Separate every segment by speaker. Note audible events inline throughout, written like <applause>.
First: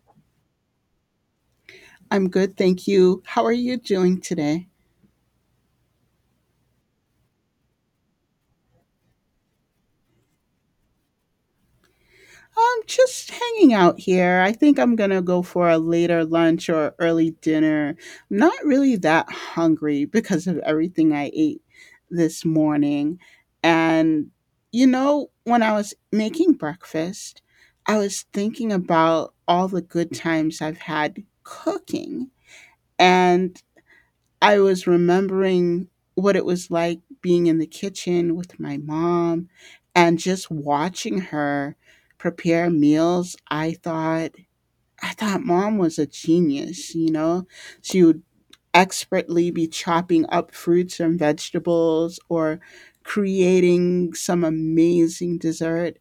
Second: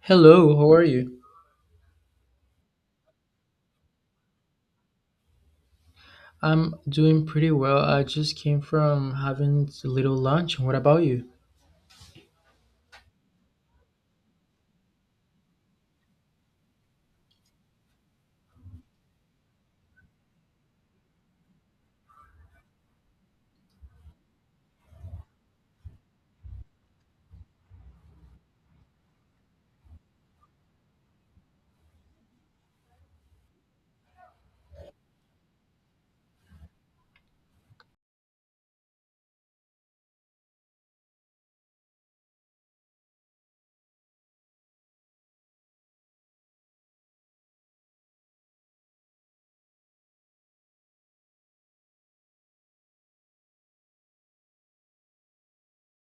Speaker 1: Hello, how are you?
Speaker 2: I'm good, thank you. How are you doing today?
Speaker 1: I'm doing pretty well. I just came from having a little lunch. What about you?
Speaker 2: I'm just hanging out here. I think I'm gonna go for a later lunch or early dinner. I'm not really that hungry because of everything I ate this morning. And you know, when I was making breakfast, I was thinking about all the good times I've had cooking. And I was remembering what it was like being in the kitchen with my mom and just watching her prepare meals. I thought mom was a genius, you know? She would expertly be chopping up fruits and vegetables or creating some amazing dessert,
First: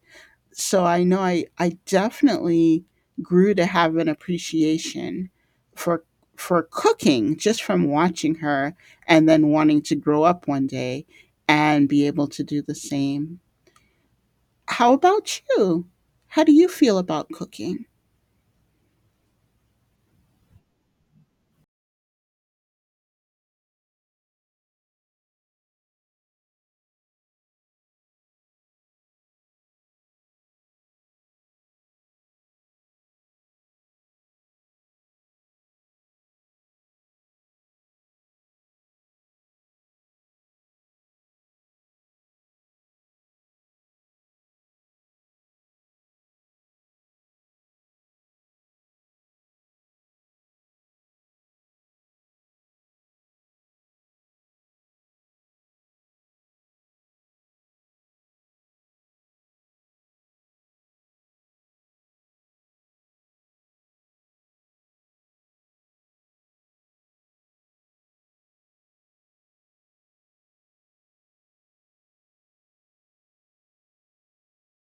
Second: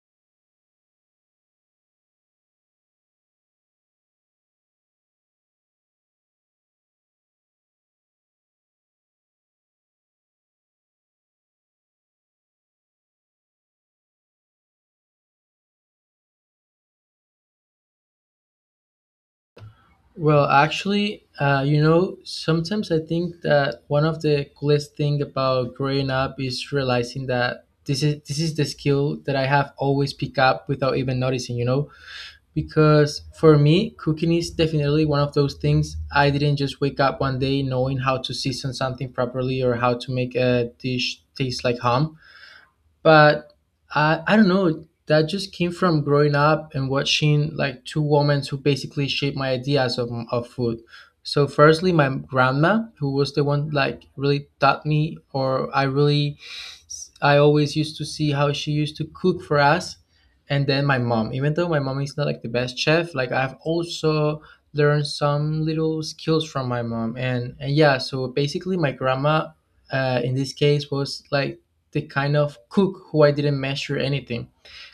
Speaker 2: so I know I definitely grew to have an appreciation for for cooking just from watching her, and then wanting to grow up one day and be able to do the same. How about you? How do you feel about cooking?
Speaker 1: Well, actually, you know, sometimes I think that one of the coolest thing about growing up is realizing that this is the skill that I have always picked up without even noticing, you know? Because for me, cooking is definitely one of those things I didn't just wake up one day knowing how to season something properly or how to make a dish taste like home. But I don't know. That just came from growing up and watching like two women who basically shaped my ideas of food. So firstly, my grandma, who was the one like really taught me, or I always used to see how she used to cook for us, and then my mom. Even though my mom is not like the best chef, like I've also learned some little skills from my mom, and yeah. So basically, my grandma, in this case, was like the kind of cook who I didn't measure anything.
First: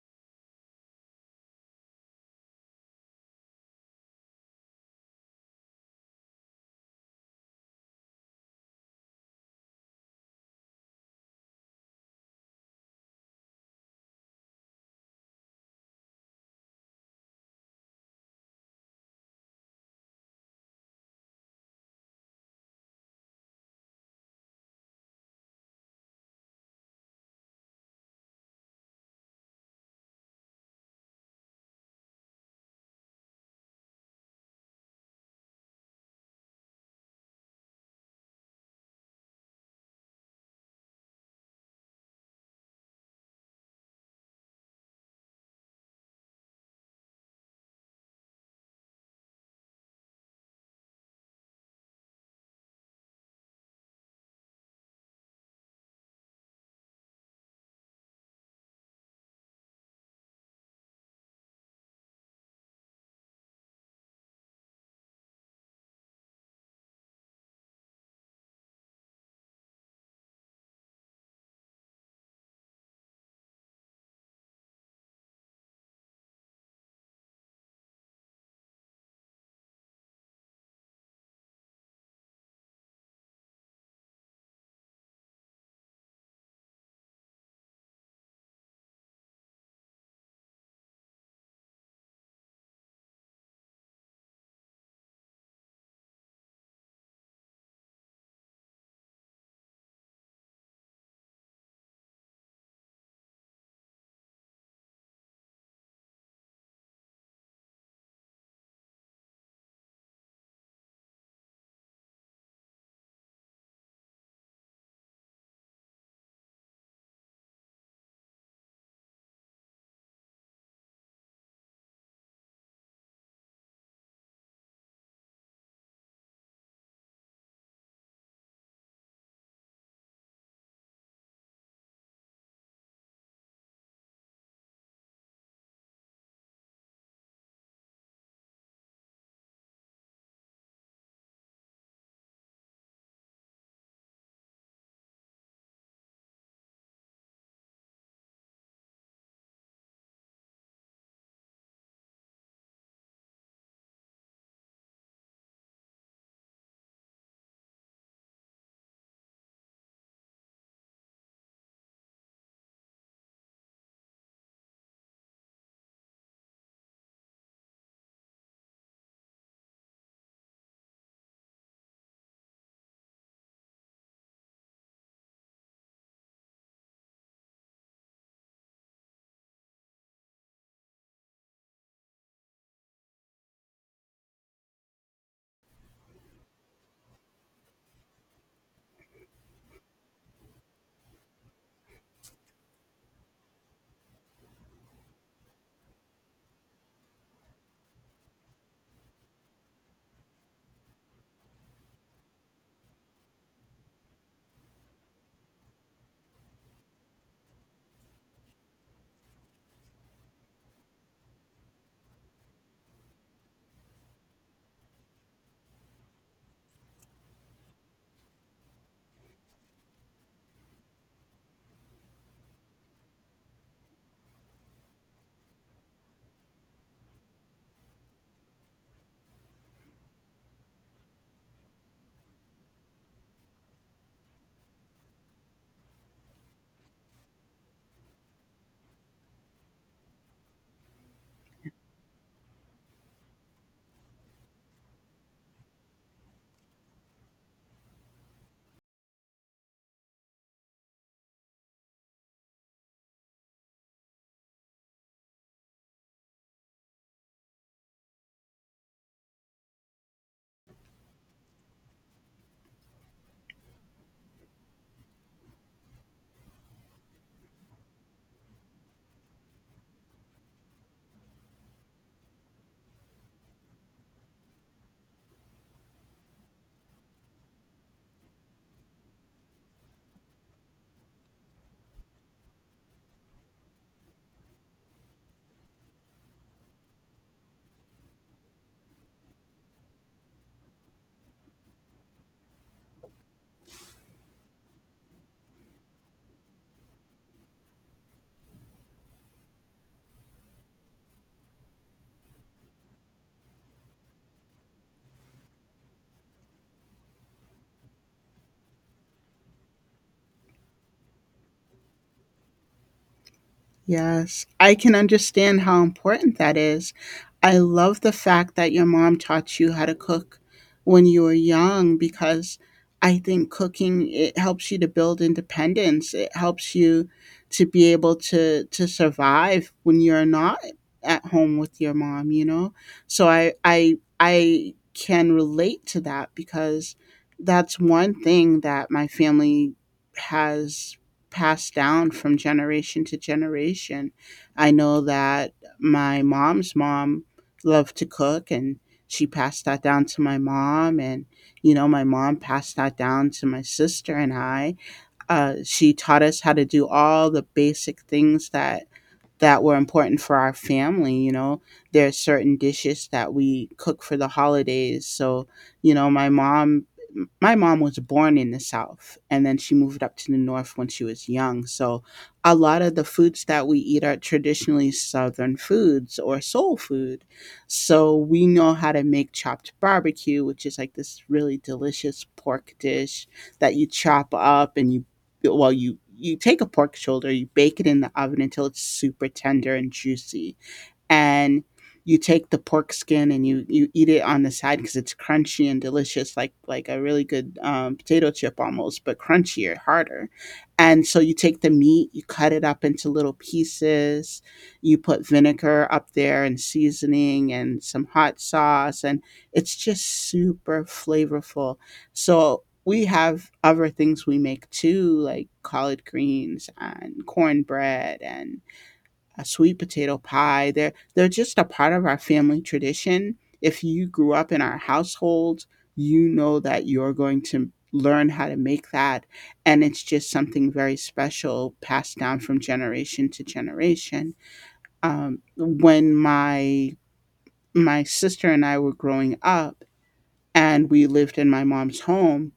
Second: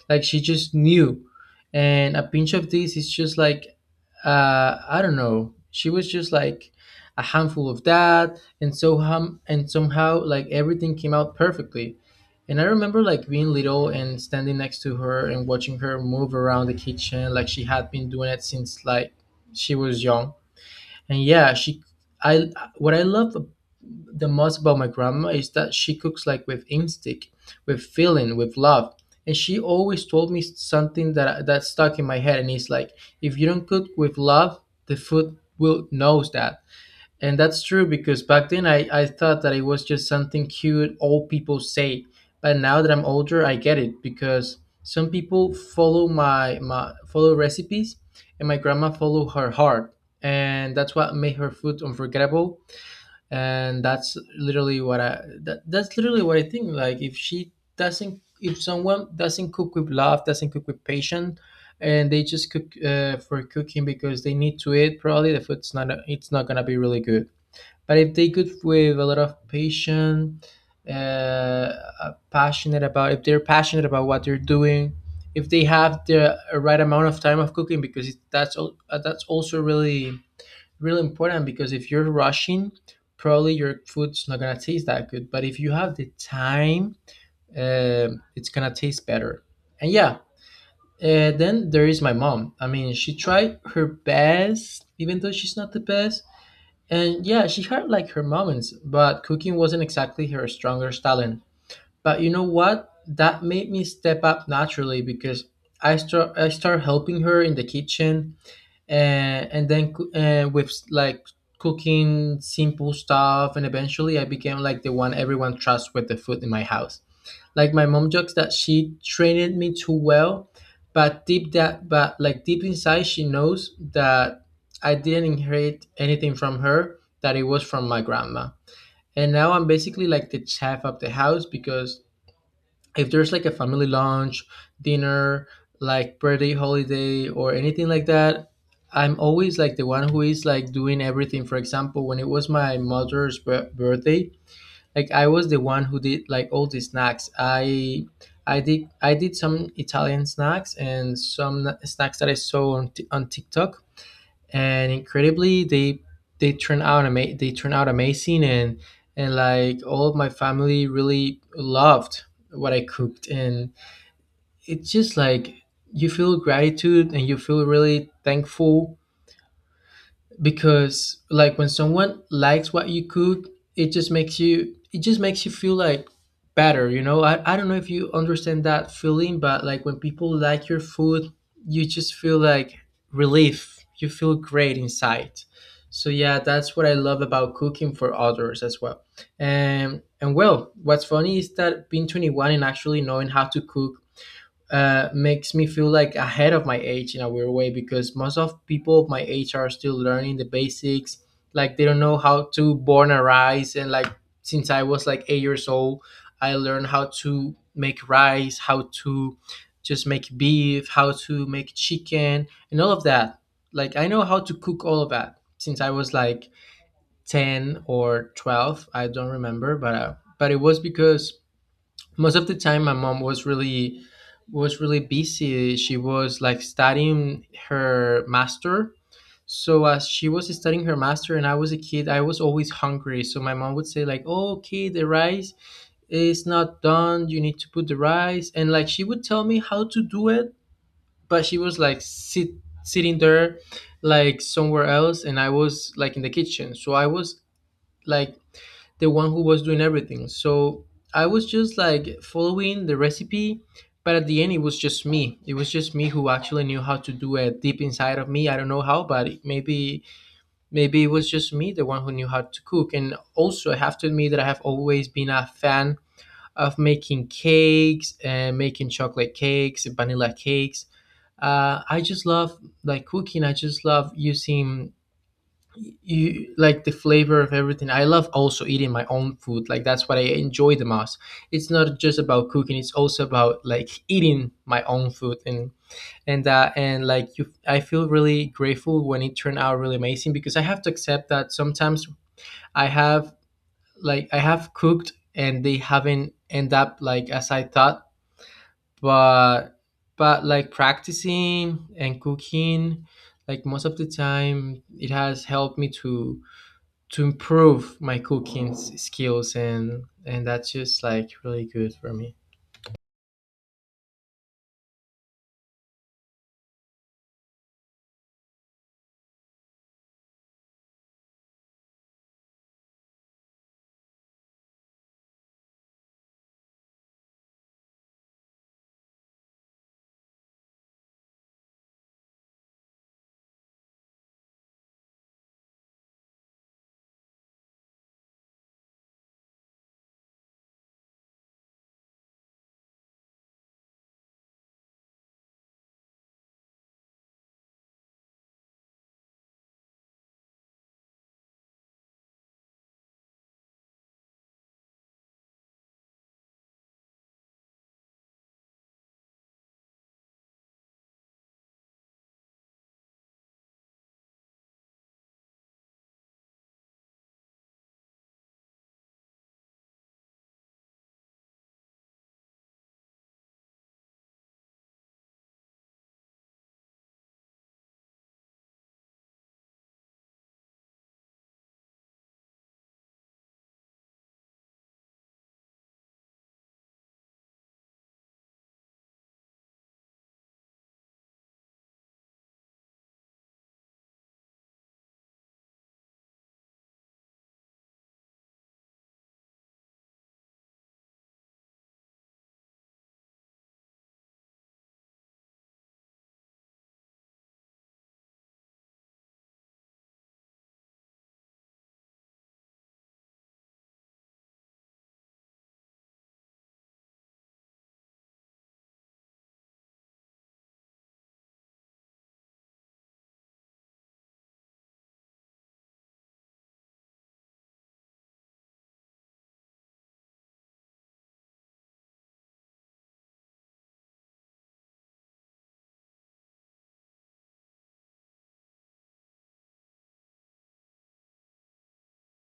Speaker 1: Like she just knew. And a pinch of this is just like, I don't know. She was just like a handful of that. And so hum- and somehow like everything came out perfectly. And I remember like being little and standing next to her and watching her move around the kitchen like she had been doing it since like she was young. And yeah, she I what I love the most about my grandma is that she cooks like with instinct, with feeling, with love. And she always told me something that stuck in my head, and it's like, if you don't cook with love, the food will knows that. And that's true, because back then I thought that it was just something cute old people say. But now that I'm older, I get it, because some people follow my follow recipes, and my grandma follow her heart. And that's what made her food unforgettable. And that's literally what I think. Like if she doesn't if someone doesn't cook with love, doesn't cook with patience, and they just cook for cooking because they need to eat, probably the food's not it's not gonna be really good. But if they could with a lot of passion, passionate about if they're passionate about what they're doing. If they have the right amount of time of cooking, because that's also really really important, because if you're rushing, probably your food's not gonna taste that good. But if you have the time, it's gonna taste better. And yeah, then there is my mom. I mean, she tried her best, even though she's not the best. And yeah, she had like her moments, but cooking wasn't exactly her strongest talent. But you know what? That made me step up naturally, because I start helping her in the kitchen, and then with like cooking simple stuff, and eventually I became like the one everyone trusts with the food in my house. Like my mom jokes that she trained me too well, but deep that but like deep inside she knows that I didn't inherit anything from her, that it was from my grandma. And now I'm basically like the chef of the house, because if there's like a family lunch, dinner, like birthday, holiday, or anything like that, I'm always like the one who is like doing everything. For example, when it was my mother's birthday, like I was the one who did like all the snacks. I did some Italian snacks and some snacks that I saw on, on TikTok, and incredibly they turned out amazing, and like all of my family really loved what I cooked. And it's just like, you feel gratitude and you feel really thankful, because like when someone likes what you cook, it just makes you feel like better. I don't know if you understand that feeling, but like when people like your food, you just feel like relief, you feel great inside. So yeah, that's what I love about cooking for others as well. And well, what's funny is that being 21 and actually knowing how to cook makes me feel like ahead of my age in a weird way, because most of people of my age are still learning the basics. Like they don't know how to born a rice, and like since I was like 8 years old, I learned how to make rice, how to just make beef, how to make chicken, and all of that. Like I know how to cook all of that since I was like 10 or 12. I don't remember, but it was because most of the time my mom was really busy. She was like studying her master. So as she was studying her master, and I was a kid, I was always hungry, so my mom would say like, oh, okay, the rice is not done, you need to put the rice, and like she would tell me how to do it, but she was like sitting there, like somewhere else, and I was like in the kitchen, so I was like the one who was doing everything. So I was just like following the recipe, but at the end it was just me. It was just me who actually knew how to do it deep inside of me. I don't know how, but maybe it was just me, the one who knew how to cook. And also I have to admit that I have always been a fan of making cakes and making chocolate cakes, vanilla cakes. I just love like cooking. I just love using you like the flavor of everything. I love also eating my own food. Like that's what I enjoy the most. It's not just about cooking. It's also about like eating my own food, and and like you, I feel really grateful when it turned out really amazing, because I have to accept that sometimes I have like I have cooked and they haven't end up like as I thought. But like practicing and cooking, like most of the time it has helped me to improve my cooking skills, and that's just like really good for me.
Speaker 2: Yes, I can understand how important that is. I love the fact that your mom taught you how to cook when you were young, because I think cooking it helps you to build independence. It helps you to be able to survive when you're not at home with your mom, you know? So I can relate to that because that's one thing that my family has passed down from generation to generation. I know that my mom's mom loved to cook, and she passed that down to my mom, and you know my mom passed that down to my sister and I. She taught us how to do all the basic things that were important for our family, you know. There are certain dishes that we cook for the holidays. So, you know, my mom was born in the South and then she moved up to the North when she was young. So, a lot of the foods that we eat are traditionally Southern foods or soul food. So, we know how to make chopped barbecue, which is like this really delicious pork dish that you chop up, and you, well, you take a pork shoulder, you bake it in the oven until it's super tender and juicy, and you take the pork skin and you eat it on the side because it's crunchy and delicious, like a really good potato chip almost, but crunchier, harder. And so you take the meat, you cut it up into little pieces, you put vinegar up there and seasoning and some hot sauce, and it's just super flavorful. So we have other things we make too, like collard greens and cornbread and a sweet potato pie. They're just a part of our family tradition. If you grew up in our household, you know that you're going to learn how to make that, and it's just something very special passed down from generation to generation. When my sister and I were growing up and we lived in my mom's home,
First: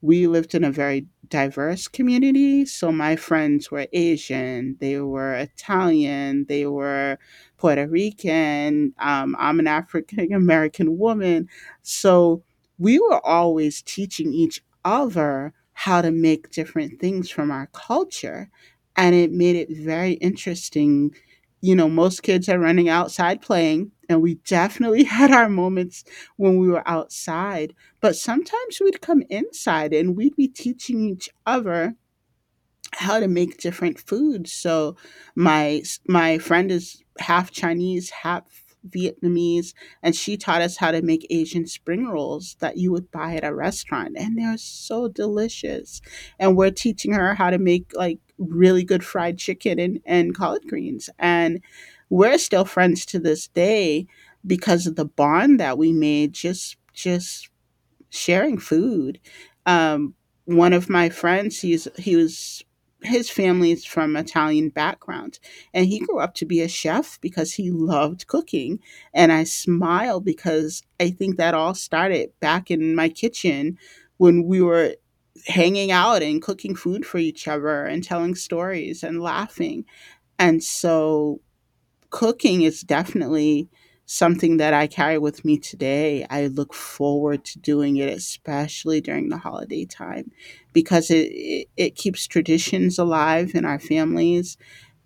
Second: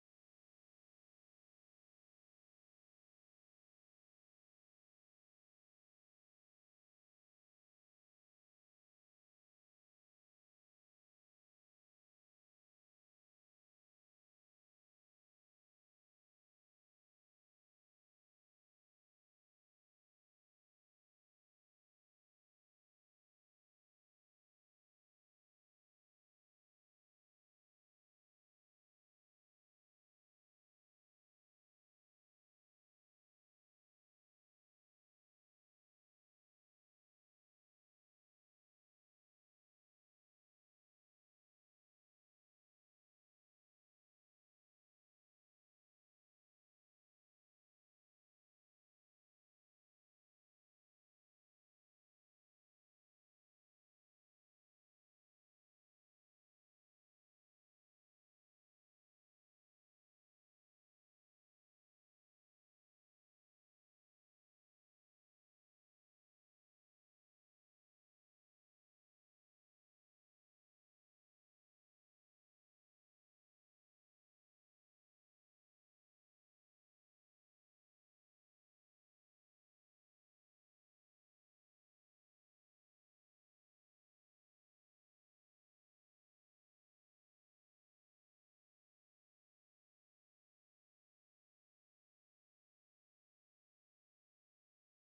Speaker 2: we lived in a very diverse community. So my friends were Asian, they were Italian, they were Puerto Rican. I'm an African <laughs> American woman. So we were always teaching each other how to make different things from our culture. And it made it very interesting. You know, most kids are running outside playing, and we definitely <laughs> had our moments when we were outside, but sometimes we'd come inside and we'd be teaching each other how to make different foods. So my my friend is half Chinese, half Vietnamese, and she taught us how to make Asian spring rolls that you would buy at a restaurant, and they're so delicious. And we're teaching her how to make like really good fried chicken and collard greens. And we're still friends to this day because of the bond that we made, just sharing food. Um, one of my friends, he was his family's from Italian background, and he grew up to be a chef because he loved cooking. And I smile because I think that all started back in my kitchen when we were hanging out and cooking food for each other and telling stories and laughing. And so cooking is definitely something that I carry with me today. I look forward to doing it, especially during the holiday time, because it keeps traditions alive in our families.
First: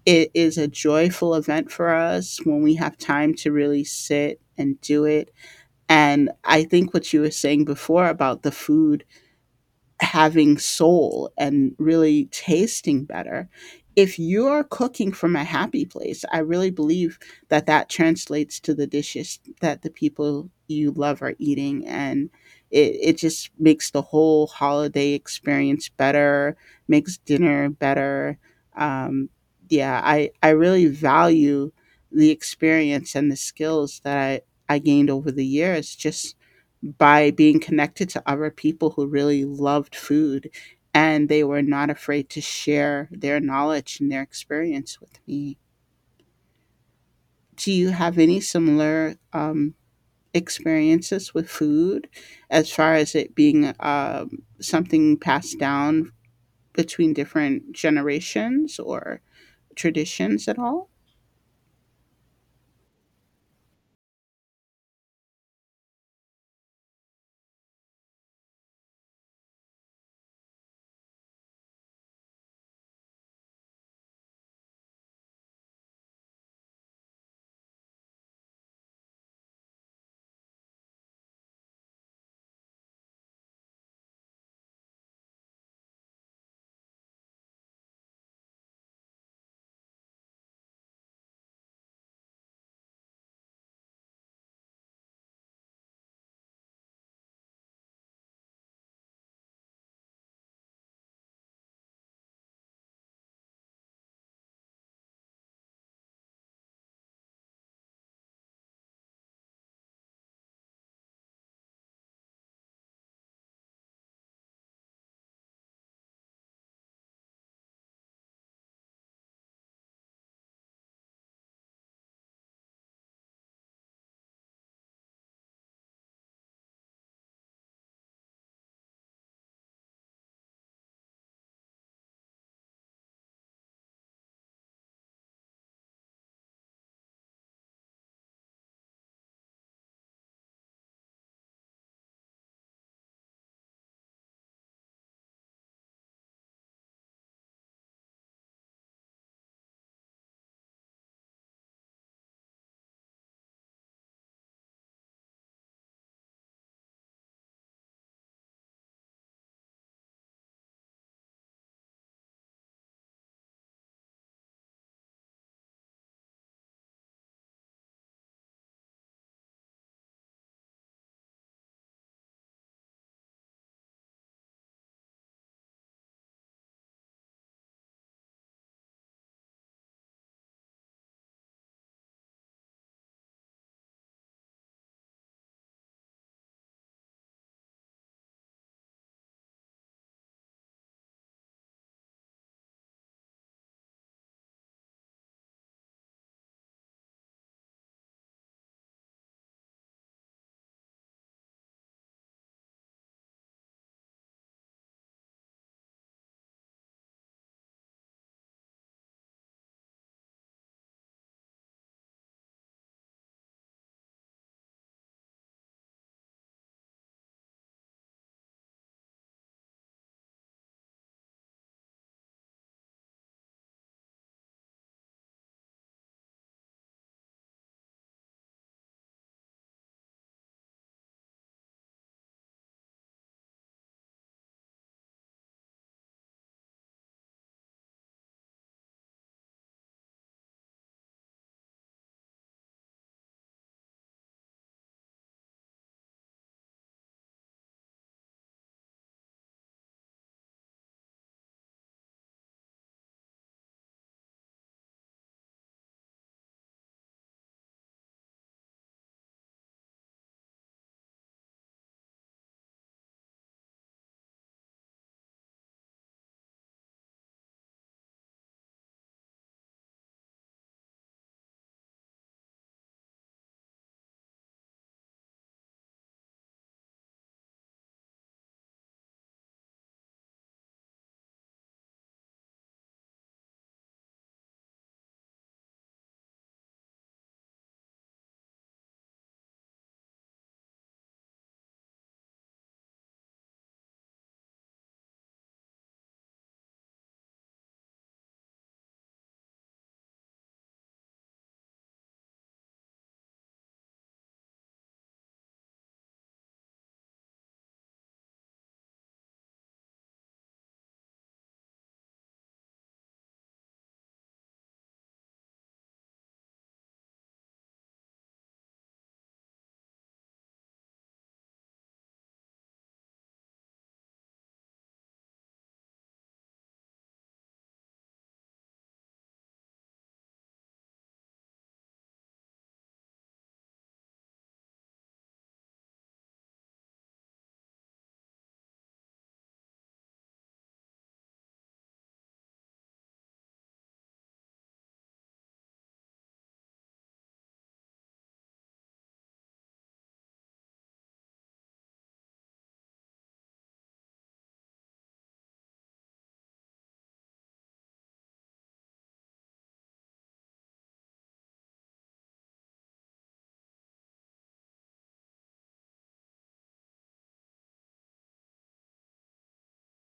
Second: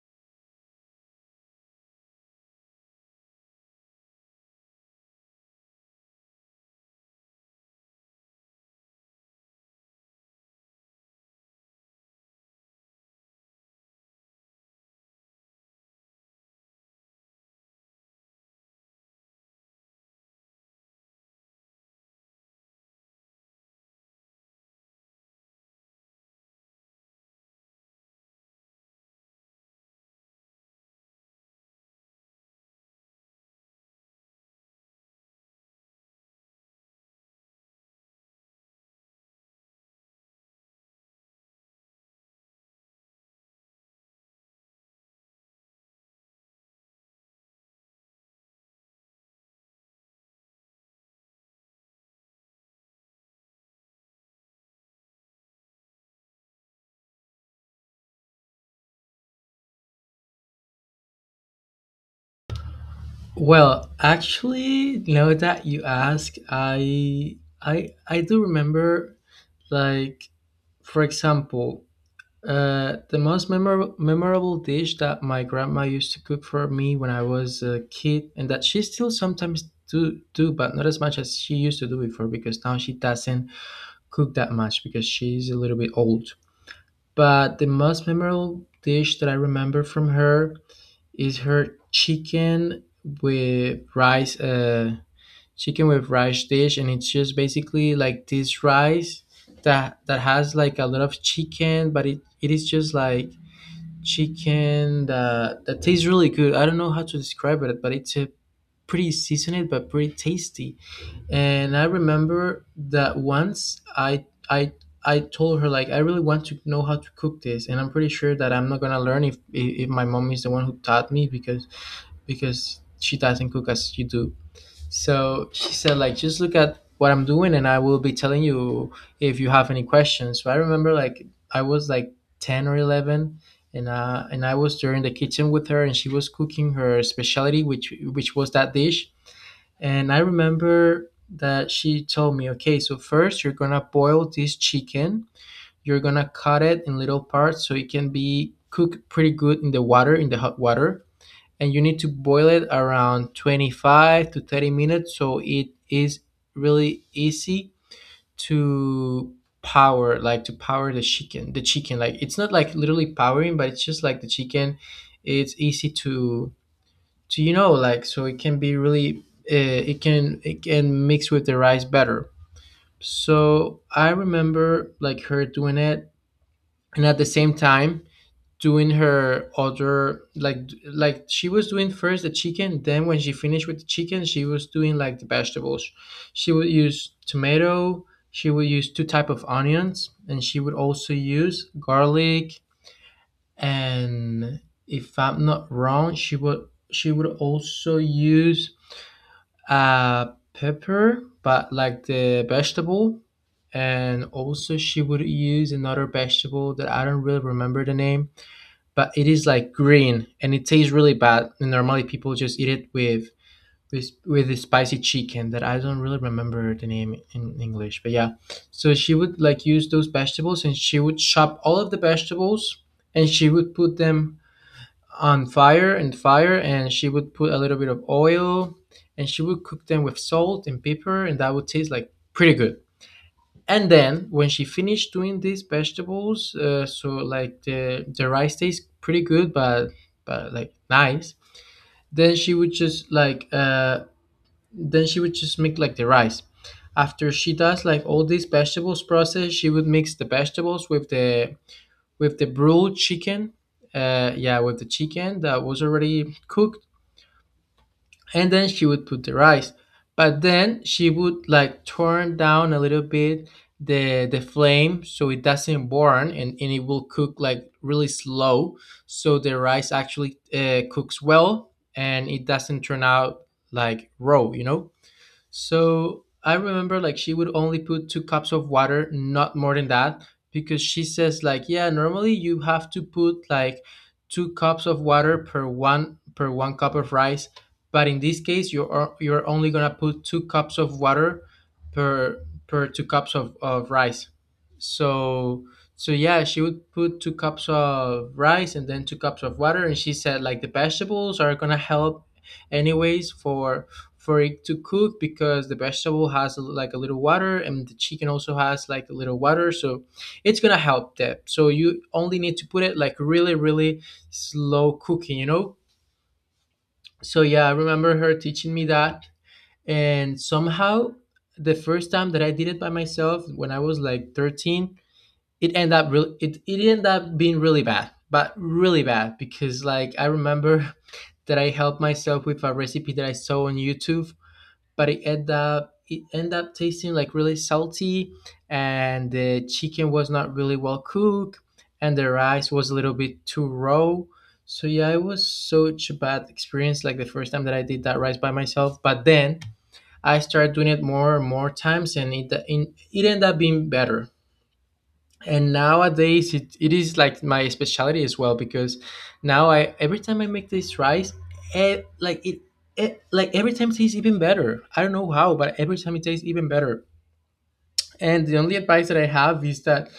Speaker 2: It is a joyful event for us when we have time to really sit and do it. And I think what you were saying before about the food having soul and really tasting better. If you are cooking from a happy place, I really believe that that translates to the dishes that the people you love are eating. And it just makes the whole holiday experience better, makes dinner better. Um, yeah, I really value the experience and the skills that I gained over the years just by being connected to other people who really loved food, and they were not afraid to share their knowledge and their experience with me. Do you have any similar experiences with food, as far as it being something passed down between different generations or traditions at all?
Speaker 1: Well, actually, now that you ask, I do remember, like, for example, the most memorable dish that my grandma used to cook for me when I was a kid, and that she still sometimes do, but not as much as she used to do before, because now she doesn't cook that much, because she's a little bit old. But the most memorable dish that I remember from her is her with rice, uh, chicken with rice dish. And it's just basically like this rice that has like a lot of chicken, but it is just like chicken that tastes really good. I don't know how to describe it, but it's a pretty seasoned but pretty tasty. And I remember that once I told her like, I really want to know how to cook this, and I'm pretty sure that I'm not gonna learn if my mom is the one who taught me, because she doesn't cook as you do. So she said like, just look at what I'm doing, and I will be telling you if you have any questions. So I remember like I was like 10 or 11. And I was there in the kitchen with her, and she was cooking her specialty, which was that dish. And I remember that she told me, okay, so first you're gonna boil this chicken. You're gonna cut it in little parts so it can be cooked pretty good in the water, in the hot water. And you need to boil it around 25 to 30 minutes so it is really easy to power, like to power the chicken. The chicken, like it's not like literally powering, but it's just like the chicken. It's easy to So, like, so it can be really, it can mix with the rice better. So I remember like her doing it, and at the same time doing her other like like she was doing first the chicken. Then when she finished with the chicken, she was doing like the vegetables. She would use tomato. She would use two type of onions, and she would also use garlic. And if I'm not wrong, she would also use uh pepper, but like the vegetable. And also she would use another vegetable that I don't really remember the name, but it is like green and it tastes really bad. And normally people just eat it with with the spicy chicken, that I don't really remember the name in English, but yeah. So she would like use those vegetables, and she would chop all of the vegetables, and she would put them on fire, and she would put a little bit of oil, and she would cook them with salt and pepper, and that would taste like pretty good. And then when she finished doing these vegetables, so like the rice tastes pretty good, but like nice. Then she would just like then she would just make like the rice. After she does like all these vegetables process, she would mix the vegetables with the broiled chicken. Yeah, with the chicken that was already cooked. And then she would put the rice. But then she would like turn down a little bit the flame so it doesn't burn, and it will cook like really slow, so the rice actually cooks well and it doesn't turn out like raw, you know. So I remember like she would only put 2 cups of water, not more than that, because she says like, yeah, normally you have to put like 2 cups of water per one cup of rice. But in this case you're only gonna put 2 cups of water per per 2 cups of rice. So so yeah, she would put 2 cups of rice and then 2 cups of water. And she said like the vegetables are gonna help anyways for it to cook, because the vegetable has a, like a little water, and the chicken also has like a little water, so it's gonna help that. So you only need to put it like really really slow cooking, you know. So yeah, I remember her teaching me that. And somehow the first time that I did it by myself when I was like 13, it ended up really, it ended up being really bad, but really bad, because like I remember <laughs> that I helped myself with a recipe that I saw on YouTube. But it ended up tasting like really salty, and the chicken was not really well cooked, and the rice was a little bit too raw. So yeah, it was such a bad experience. Like the first time that I did that rice by myself. But then I started doing it more and more times, and it ended up being better. And nowadays it is like my specialty as well, because now I every time I make this rice, like it, like every time it tastes even better. I don't know how, but every time it tastes even better. And the only advice that I have is that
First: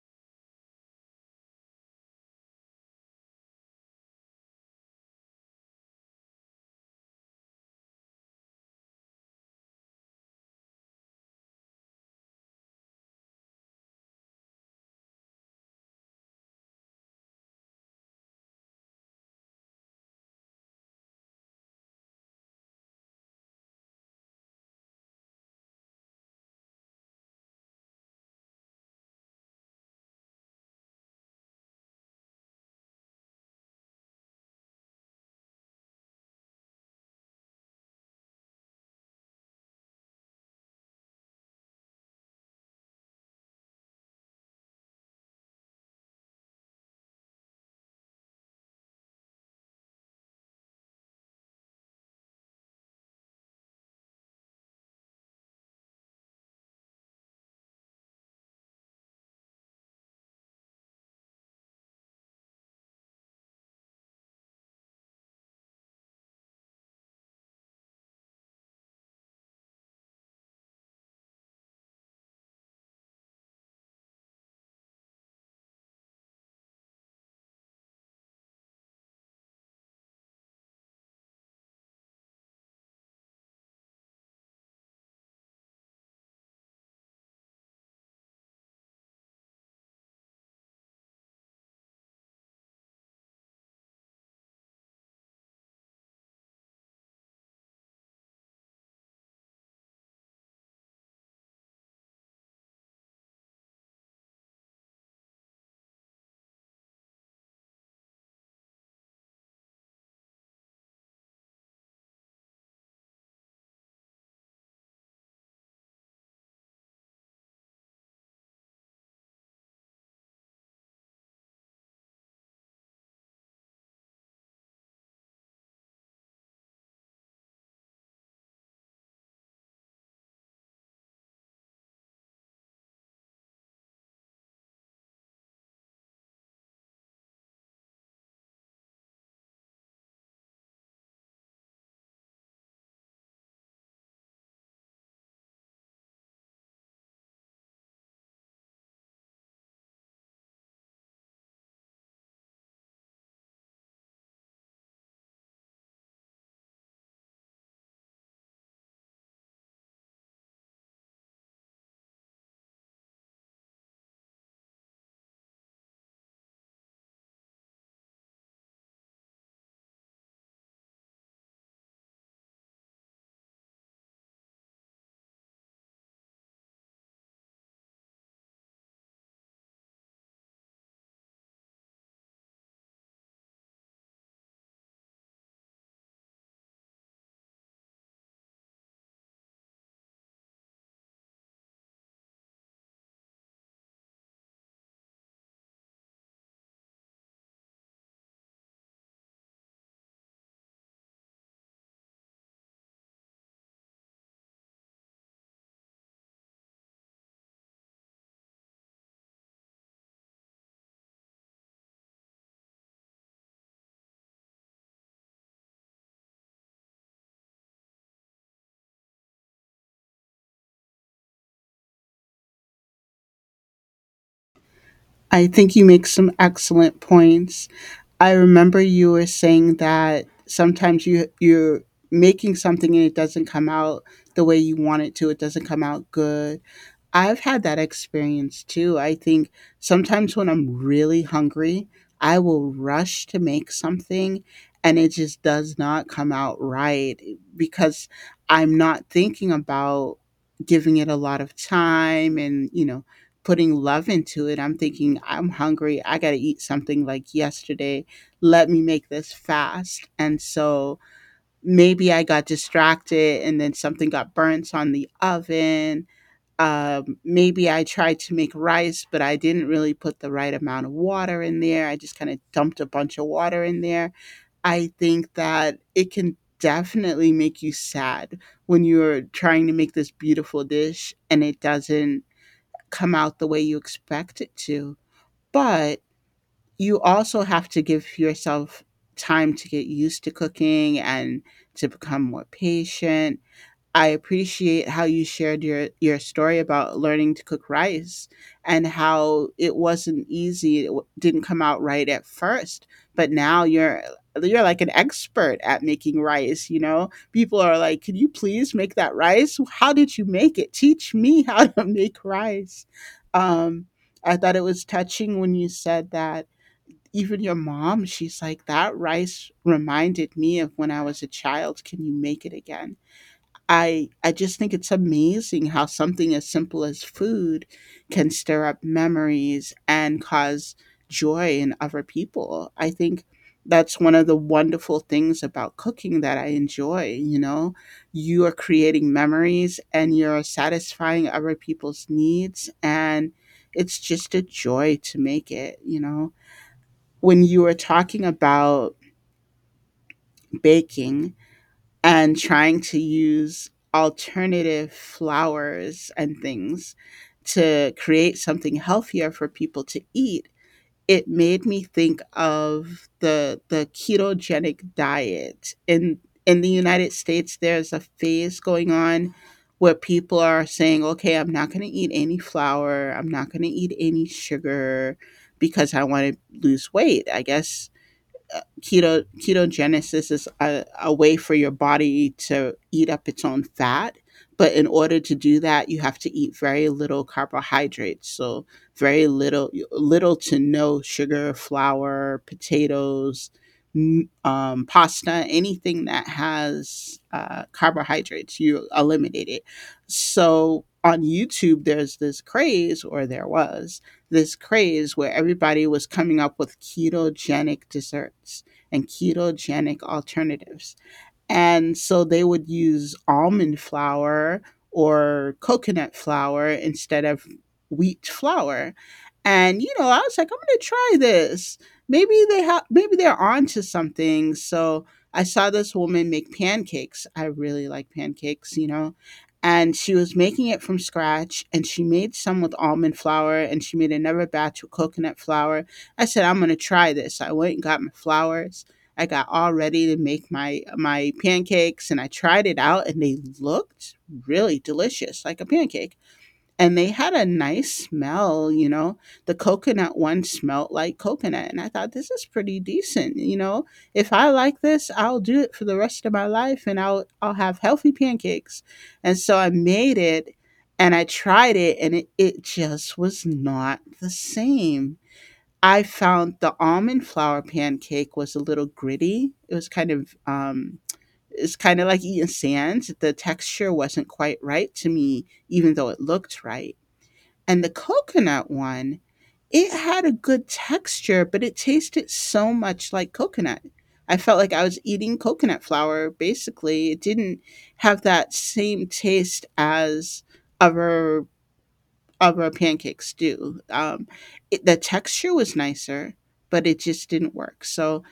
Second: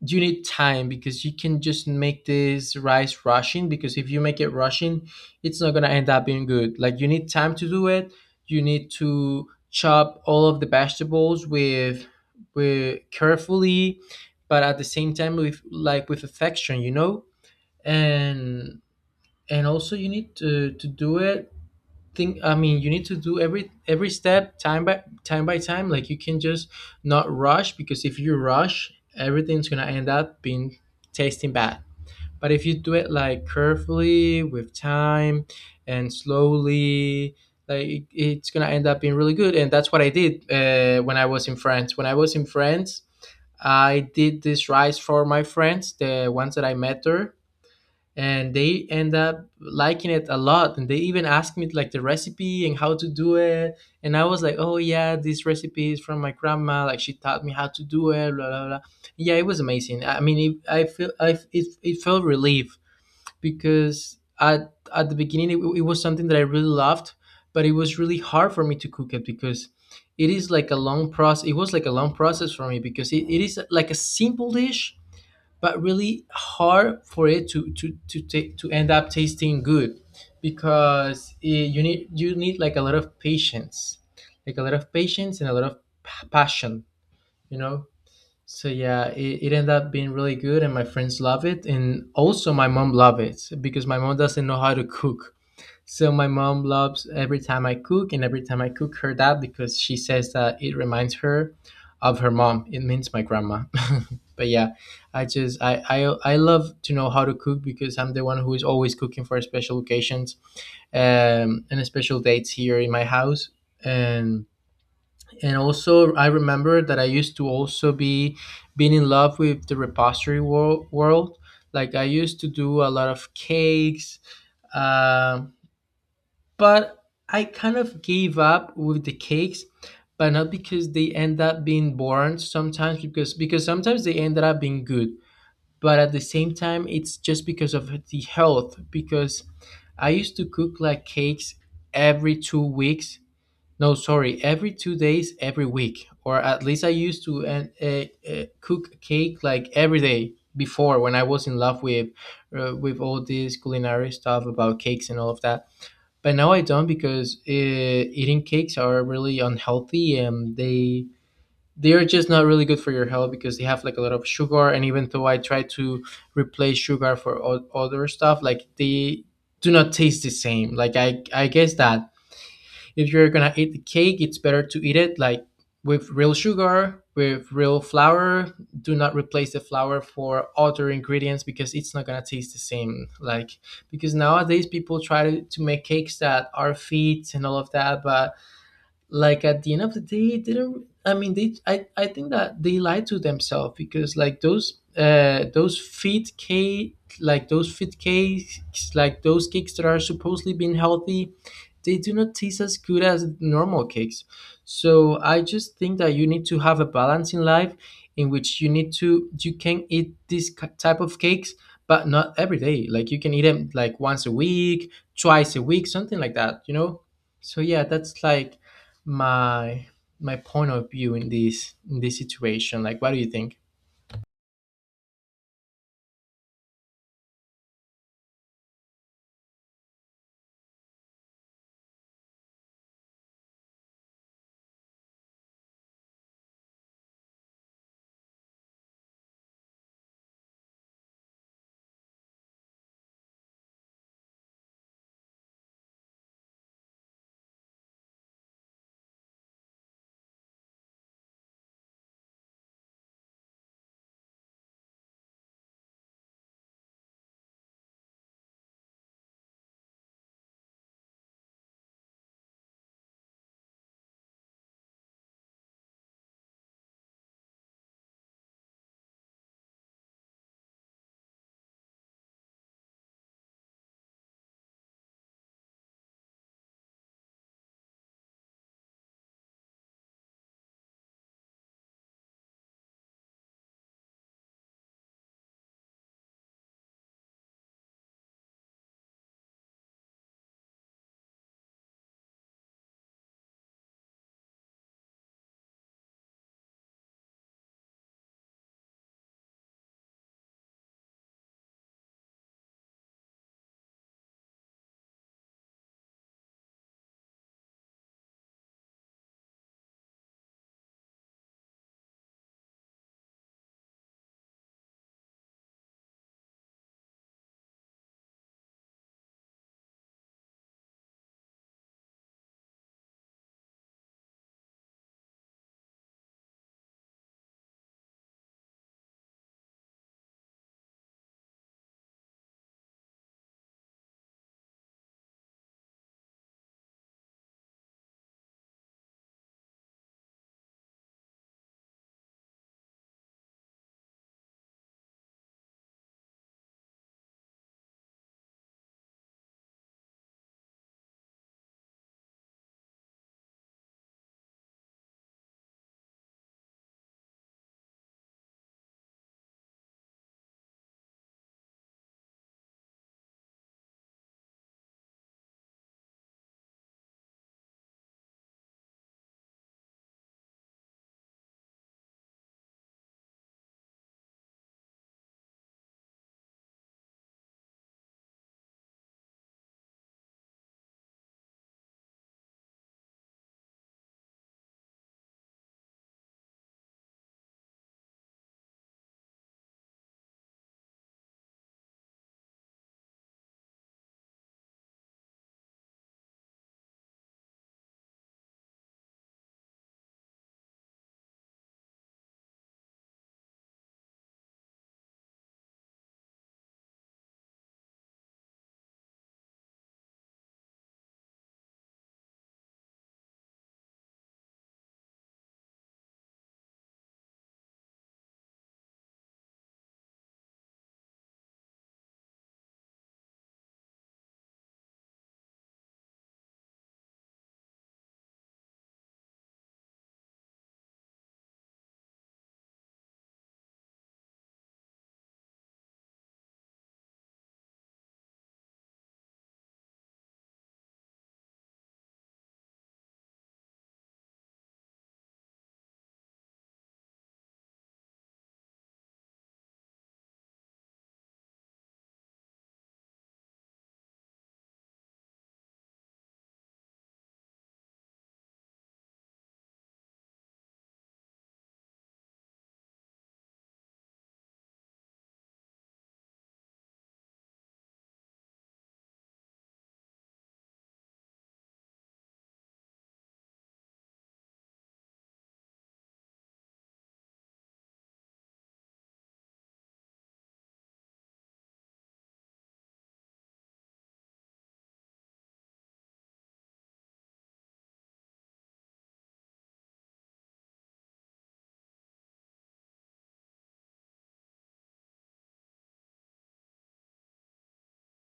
Speaker 1: you need time, because you can just make this rice rushing. Because if you make it rushing, it's not going to end up being good. Like you need time to do it. You need to chop all of the vegetables with carefully, but at the same time with like with affection, you know. And and also you need to do it, think I mean, you need to do every step time by time by time, like you can just not rush. Because if you rush, everything's gonna end up being tasting bad. But if you do it like carefully, with time and slowly, like it's gonna end up being really good. And that's what I did when I was in France, I did this rice for my friends, the ones that I met there. And they end up liking it a lot, and they even asked me like the recipe and how to do it. And I was like, oh yeah, this recipe is from my grandma, like she taught me how to do it, blah blah blah. Yeah, it was amazing. I mean it, I feel I it, it felt relief, because at the beginning it was something that I really loved. But it was really hard for me to cook it, because it was like a long process for me, because it is like a simple dish, but really hard for it to end up tasting good. Because you need like a lot of patience, like a lot of patience, and a lot of passion, you know. So yeah, it ended up being really good, and my friends love it, and also my mom love it, because my mom doesn't know how to cook. So my mom loves every time I cook, and every time I cook her that, because she says that it reminds her of her mom. It means my grandma. <laughs> But yeah, I just I love to know how to cook, because I'm the one who is always cooking for special occasions, and special dates here in my house. And and also I remember that I used to also be being in love with the repository world. Like I used to do a lot of cakes, um, but I kind of gave up with the cakes. But not because they end up being boring sometimes, because sometimes they ended up being good. But at the same time it's just because of the health, because I used to cook like cakes every 2 weeks. No, sorry, every 2 days, every week, or at least I used to. And cook cake like every day before, when I was in love with all this culinary stuff about cakes and all of that. But now I don't, because eating cakes are really unhealthy, and they are just not really good for your health, because they have like a lot of sugar. And even though I try to replace sugar for other stuff, like they do not taste the same. Like I guess that if you're gonna eat the cake, it's better to eat it like with real sugar, with real flour. Do not replace the flour for other ingredients, because it's not gonna taste the same. Like because nowadays people try to make cakes that are fit and all of that. But like at the end of the day it didn't, I mean they, I think that they lied to themselves, because like those fit cake like those fit cakes, like those cakes that are supposedly being healthy, they do not taste as good as normal cakes. So I just think that you need to have a balance in life, in which you need to you can eat this type of cakes, but not every day. Like you can eat them like once a week, twice a week, something like that, you know. So yeah, that's like my my point of view in this situation. Like, what do you think?
Speaker 2: I think you make some excellent points. I remember you were saying that sometimes you're making something and it doesn't come out the way you want it to. It doesn't come out good. I've had that experience too. I think sometimes when I'm really hungry, I will rush to make something and it just does not come out right because I'm not thinking about giving it a lot of time and, you know, putting love into it. I'm thinking, I'm hungry. I got to eat something like yesterday. Let me make this fast. And so maybe I got distracted and then something got burnt on the oven. Maybe I tried to make rice, but I didn't really put the right amount of water in there. I just kind of dumped a bunch of water in there. I think that it can definitely make you sad when you're trying to make this beautiful dish and it doesn't come out the way you expect it to. But you also have to give yourself time to get used to cooking and to become more patient. I appreciate how you shared your story about learning to cook rice and how it wasn't easy. It didn't come out right at first, but now you're like an expert at making rice, you know? People are like, "Can you please make that rice? How did you make it? Teach me how <laughs> to make rice." Um I thought it was touching when you said that even your mom, she's like, that rice reminded me of when I was a child. Can you make it again? I just think it's amazing how something as simple as food can stir up memories and cause joy in other people. I think that's one of the wonderful things about cooking that I enjoy, you know. You are creating memories and you're satisfying other people's needs, and it's just a joy to make it, you know. When you were talking about baking, and trying to use alternative flowers and things to create something healthier for people to eat, it made me think of the ketogenic diet. In the United States, there's a phase going on where people are saying, "Okay, I'm not going to eat any flour. I'm not going to eat any sugar because I want to lose weight." I guess keto ketogenesis is a way for your body to eat up its own fat, but in order to do that you have to eat very little carbohydrates, so very little, little to no sugar, flour, potatoes, pasta, anything that has carbohydrates you eliminate it. So on YouTube there's this craze, or there was this craze, where everybody was coming up with ketogenic desserts and ketogenic alternatives. And so they would use almond flour or coconut flour instead of wheat flour. And you know, I was like, I'm gonna try this. Maybe they have, maybe they're onto something. So I saw this woman make pancakes. I really like pancakes, you know. And she was making it from scratch, and she made some with almond flour, and she made another batch with coconut flour. I said, I'm gonna try this. I went and got my flours. I got all ready to make my pancakes, and I tried it out, and they looked really delicious, like a pancake. And they had a nice smell, you know. The coconut one smelled like coconut, and I thought, this is pretty decent, you know. If I like this, I'll do it for the rest of my life and I'll have healthy pancakes. And so I made it and I tried it, and it just was not the same. I found the almond flour pancake was a little gritty. It was kind of, it's kind of like eating sand. The texture wasn't quite right to me, even though it looked right. And the coconut one, it had a good texture, but it tasted so much like coconut. I felt like I was eating coconut flour, basically. It didn't have that same taste as other of a pancake stew. The texture was nicer, but it just didn't work. So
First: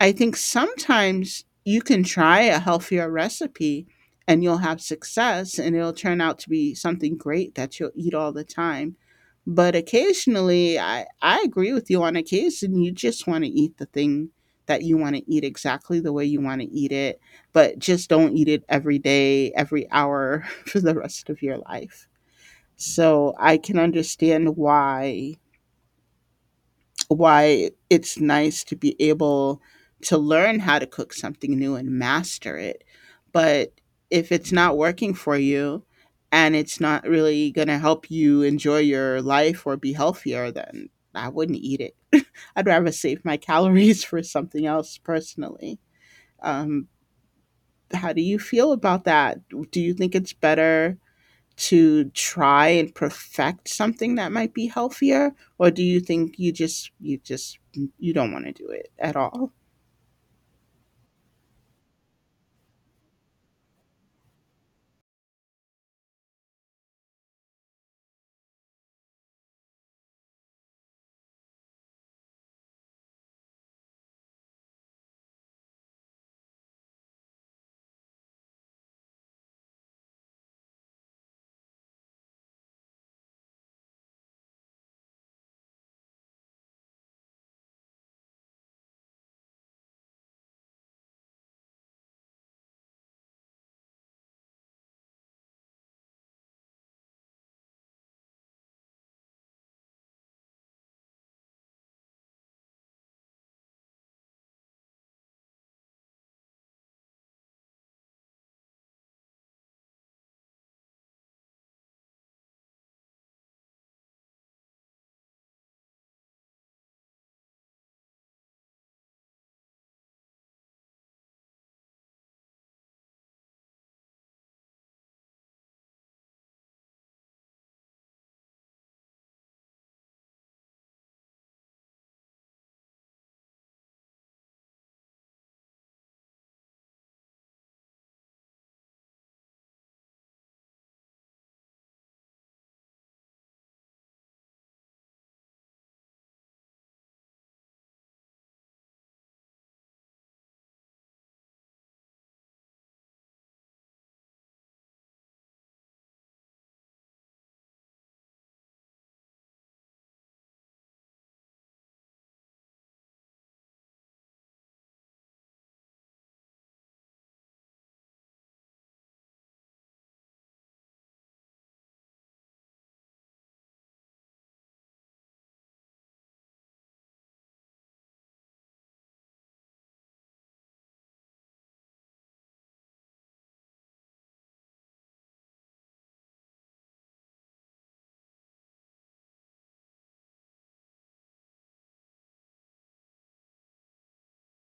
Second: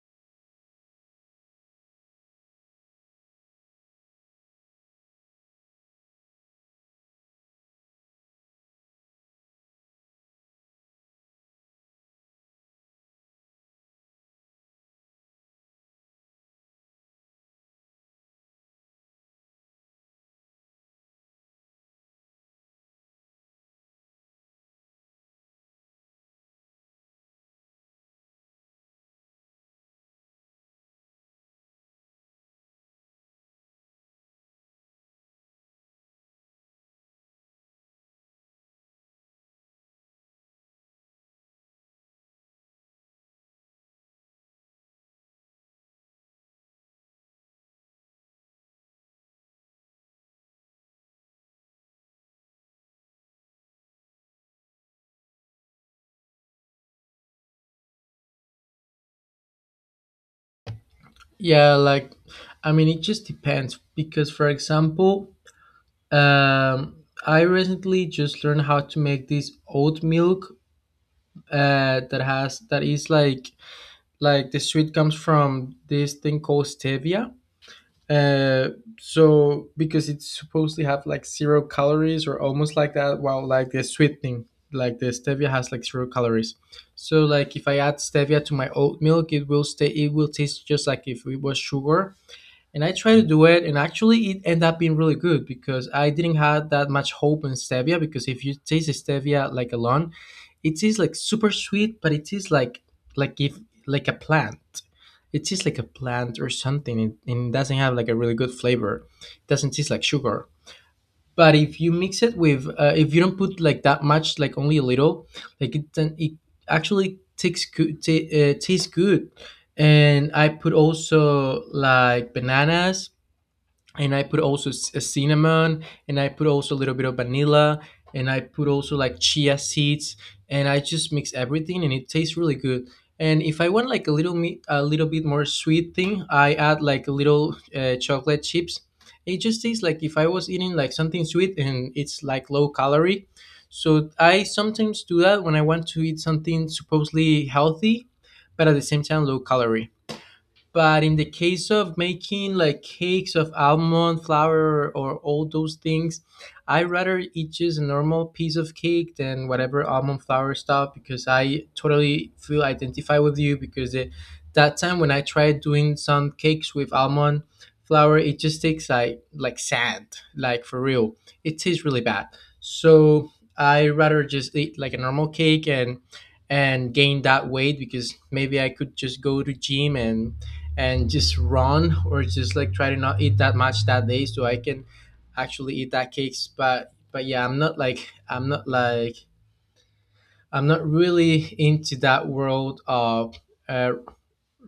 Speaker 2: I think sometimes you can try a healthier recipe and you'll have success and it'll turn out to be something great that you'll eat all the time. But occasionally, I agree with you, on occasion, you just want to eat the thing that you want to eat exactly the way you want to eat it, but just don't eat it every day, every hour <laughs> for the rest of your life. So I can understand why it's nice to be able to learn how to cook something new and master it. But if it's not working for you and it's not really going to help you enjoy your life or be healthier, then I wouldn't eat it. <laughs> I'd rather save my calories <laughs> for something else personally. Um, how do you feel about that? Do you think it's better to try and perfect something that might be healthier, or do you think you just you don't want to do it at all?
Speaker 1: Yeah, like I mean it just depends, because for example, um I recently just learned how to make this oat milk, that is like the sweet comes from this thing called stevia. Uh, so because it's supposedly have like 0 calories or almost like that, while like the sweetening, like the stevia has like 0 calories. So like if I add stevia to my oat milk, it will stay. It will taste just like if it was sugar. And I tried to do it, and actually it ended up being really good, because I didn't have that much hope in stevia. Because if you taste the stevia like alone, it tastes like super sweet, but it tastes like if, like a plant. It tastes like a plant or something, and it doesn't have like a really good flavor. It doesn't taste like sugar. But if you mix it with, if you don't put like that much, like only a little, like it, then it actually takes good, ta tastes good. And I put also like bananas, and I put also cinnamon, and I put also a little bit of vanilla, and I put also like chia seeds, and I just mix everything, and it tastes really good. And if I want like a little bit more sweet thing, I add like a little chocolate chips. It just tastes like if I was eating like something sweet, and it's like low calorie. So I sometimes do that when I want to eat something supposedly healthy, but at the same time low calorie. But in the case of making like cakes of almond flour or all those things, I rather eat just a normal piece of cake than whatever almond flour stuff, because I totally feel identified with you. Because that time when I tried doing some cakes with almond flour, it just tastes like sand, like for real. It tastes really bad. So I rather just eat like a normal cake, and gain that weight. Because maybe I could just go to gym, and just run, or just like try to not eat that much that day so I can actually eat that cakes. But yeah, I'm not really into that world of, uh,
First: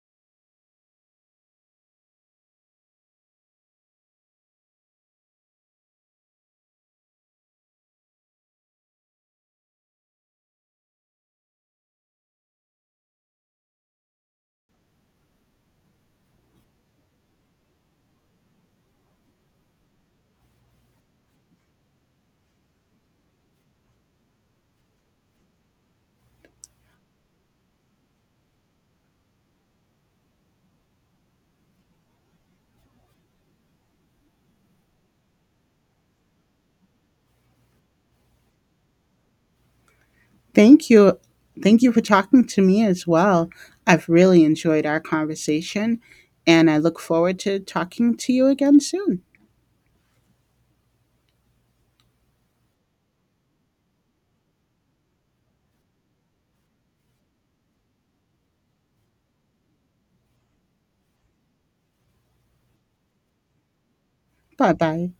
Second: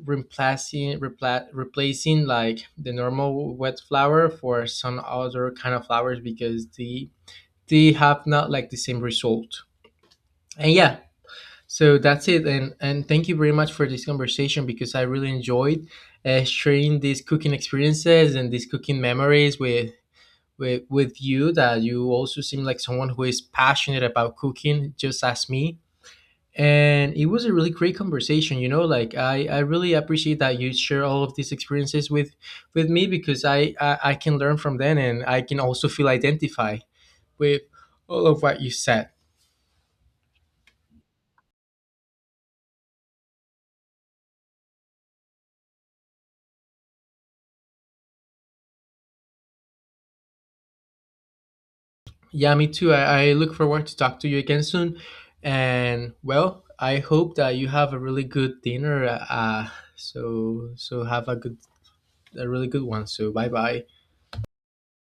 Speaker 1: replacing like the normal wet flour for some other kind of flowers, because they have not like the same result. And yeah, so that's it. And thank you very much for this conversation, because I really enjoyed sharing these cooking experiences and these cooking memories with you. That you also seem like someone who is passionate about cooking, just as me. And it was a really great conversation. You know, like I really appreciate that you share all of these experiences with me, because I can learn from them, and I can also feel identified with all of what you said.
Speaker 2: Thank you. Thank you for talking to me as well. I've really enjoyed our conversation, and I look forward to talking to you again soon.
Speaker 1: Yeah, me too. I look forward to talk to you again soon. And well, I hope that you have a really good dinner. So have a good a really good one. So bye bye.
Speaker 2: Bye bye.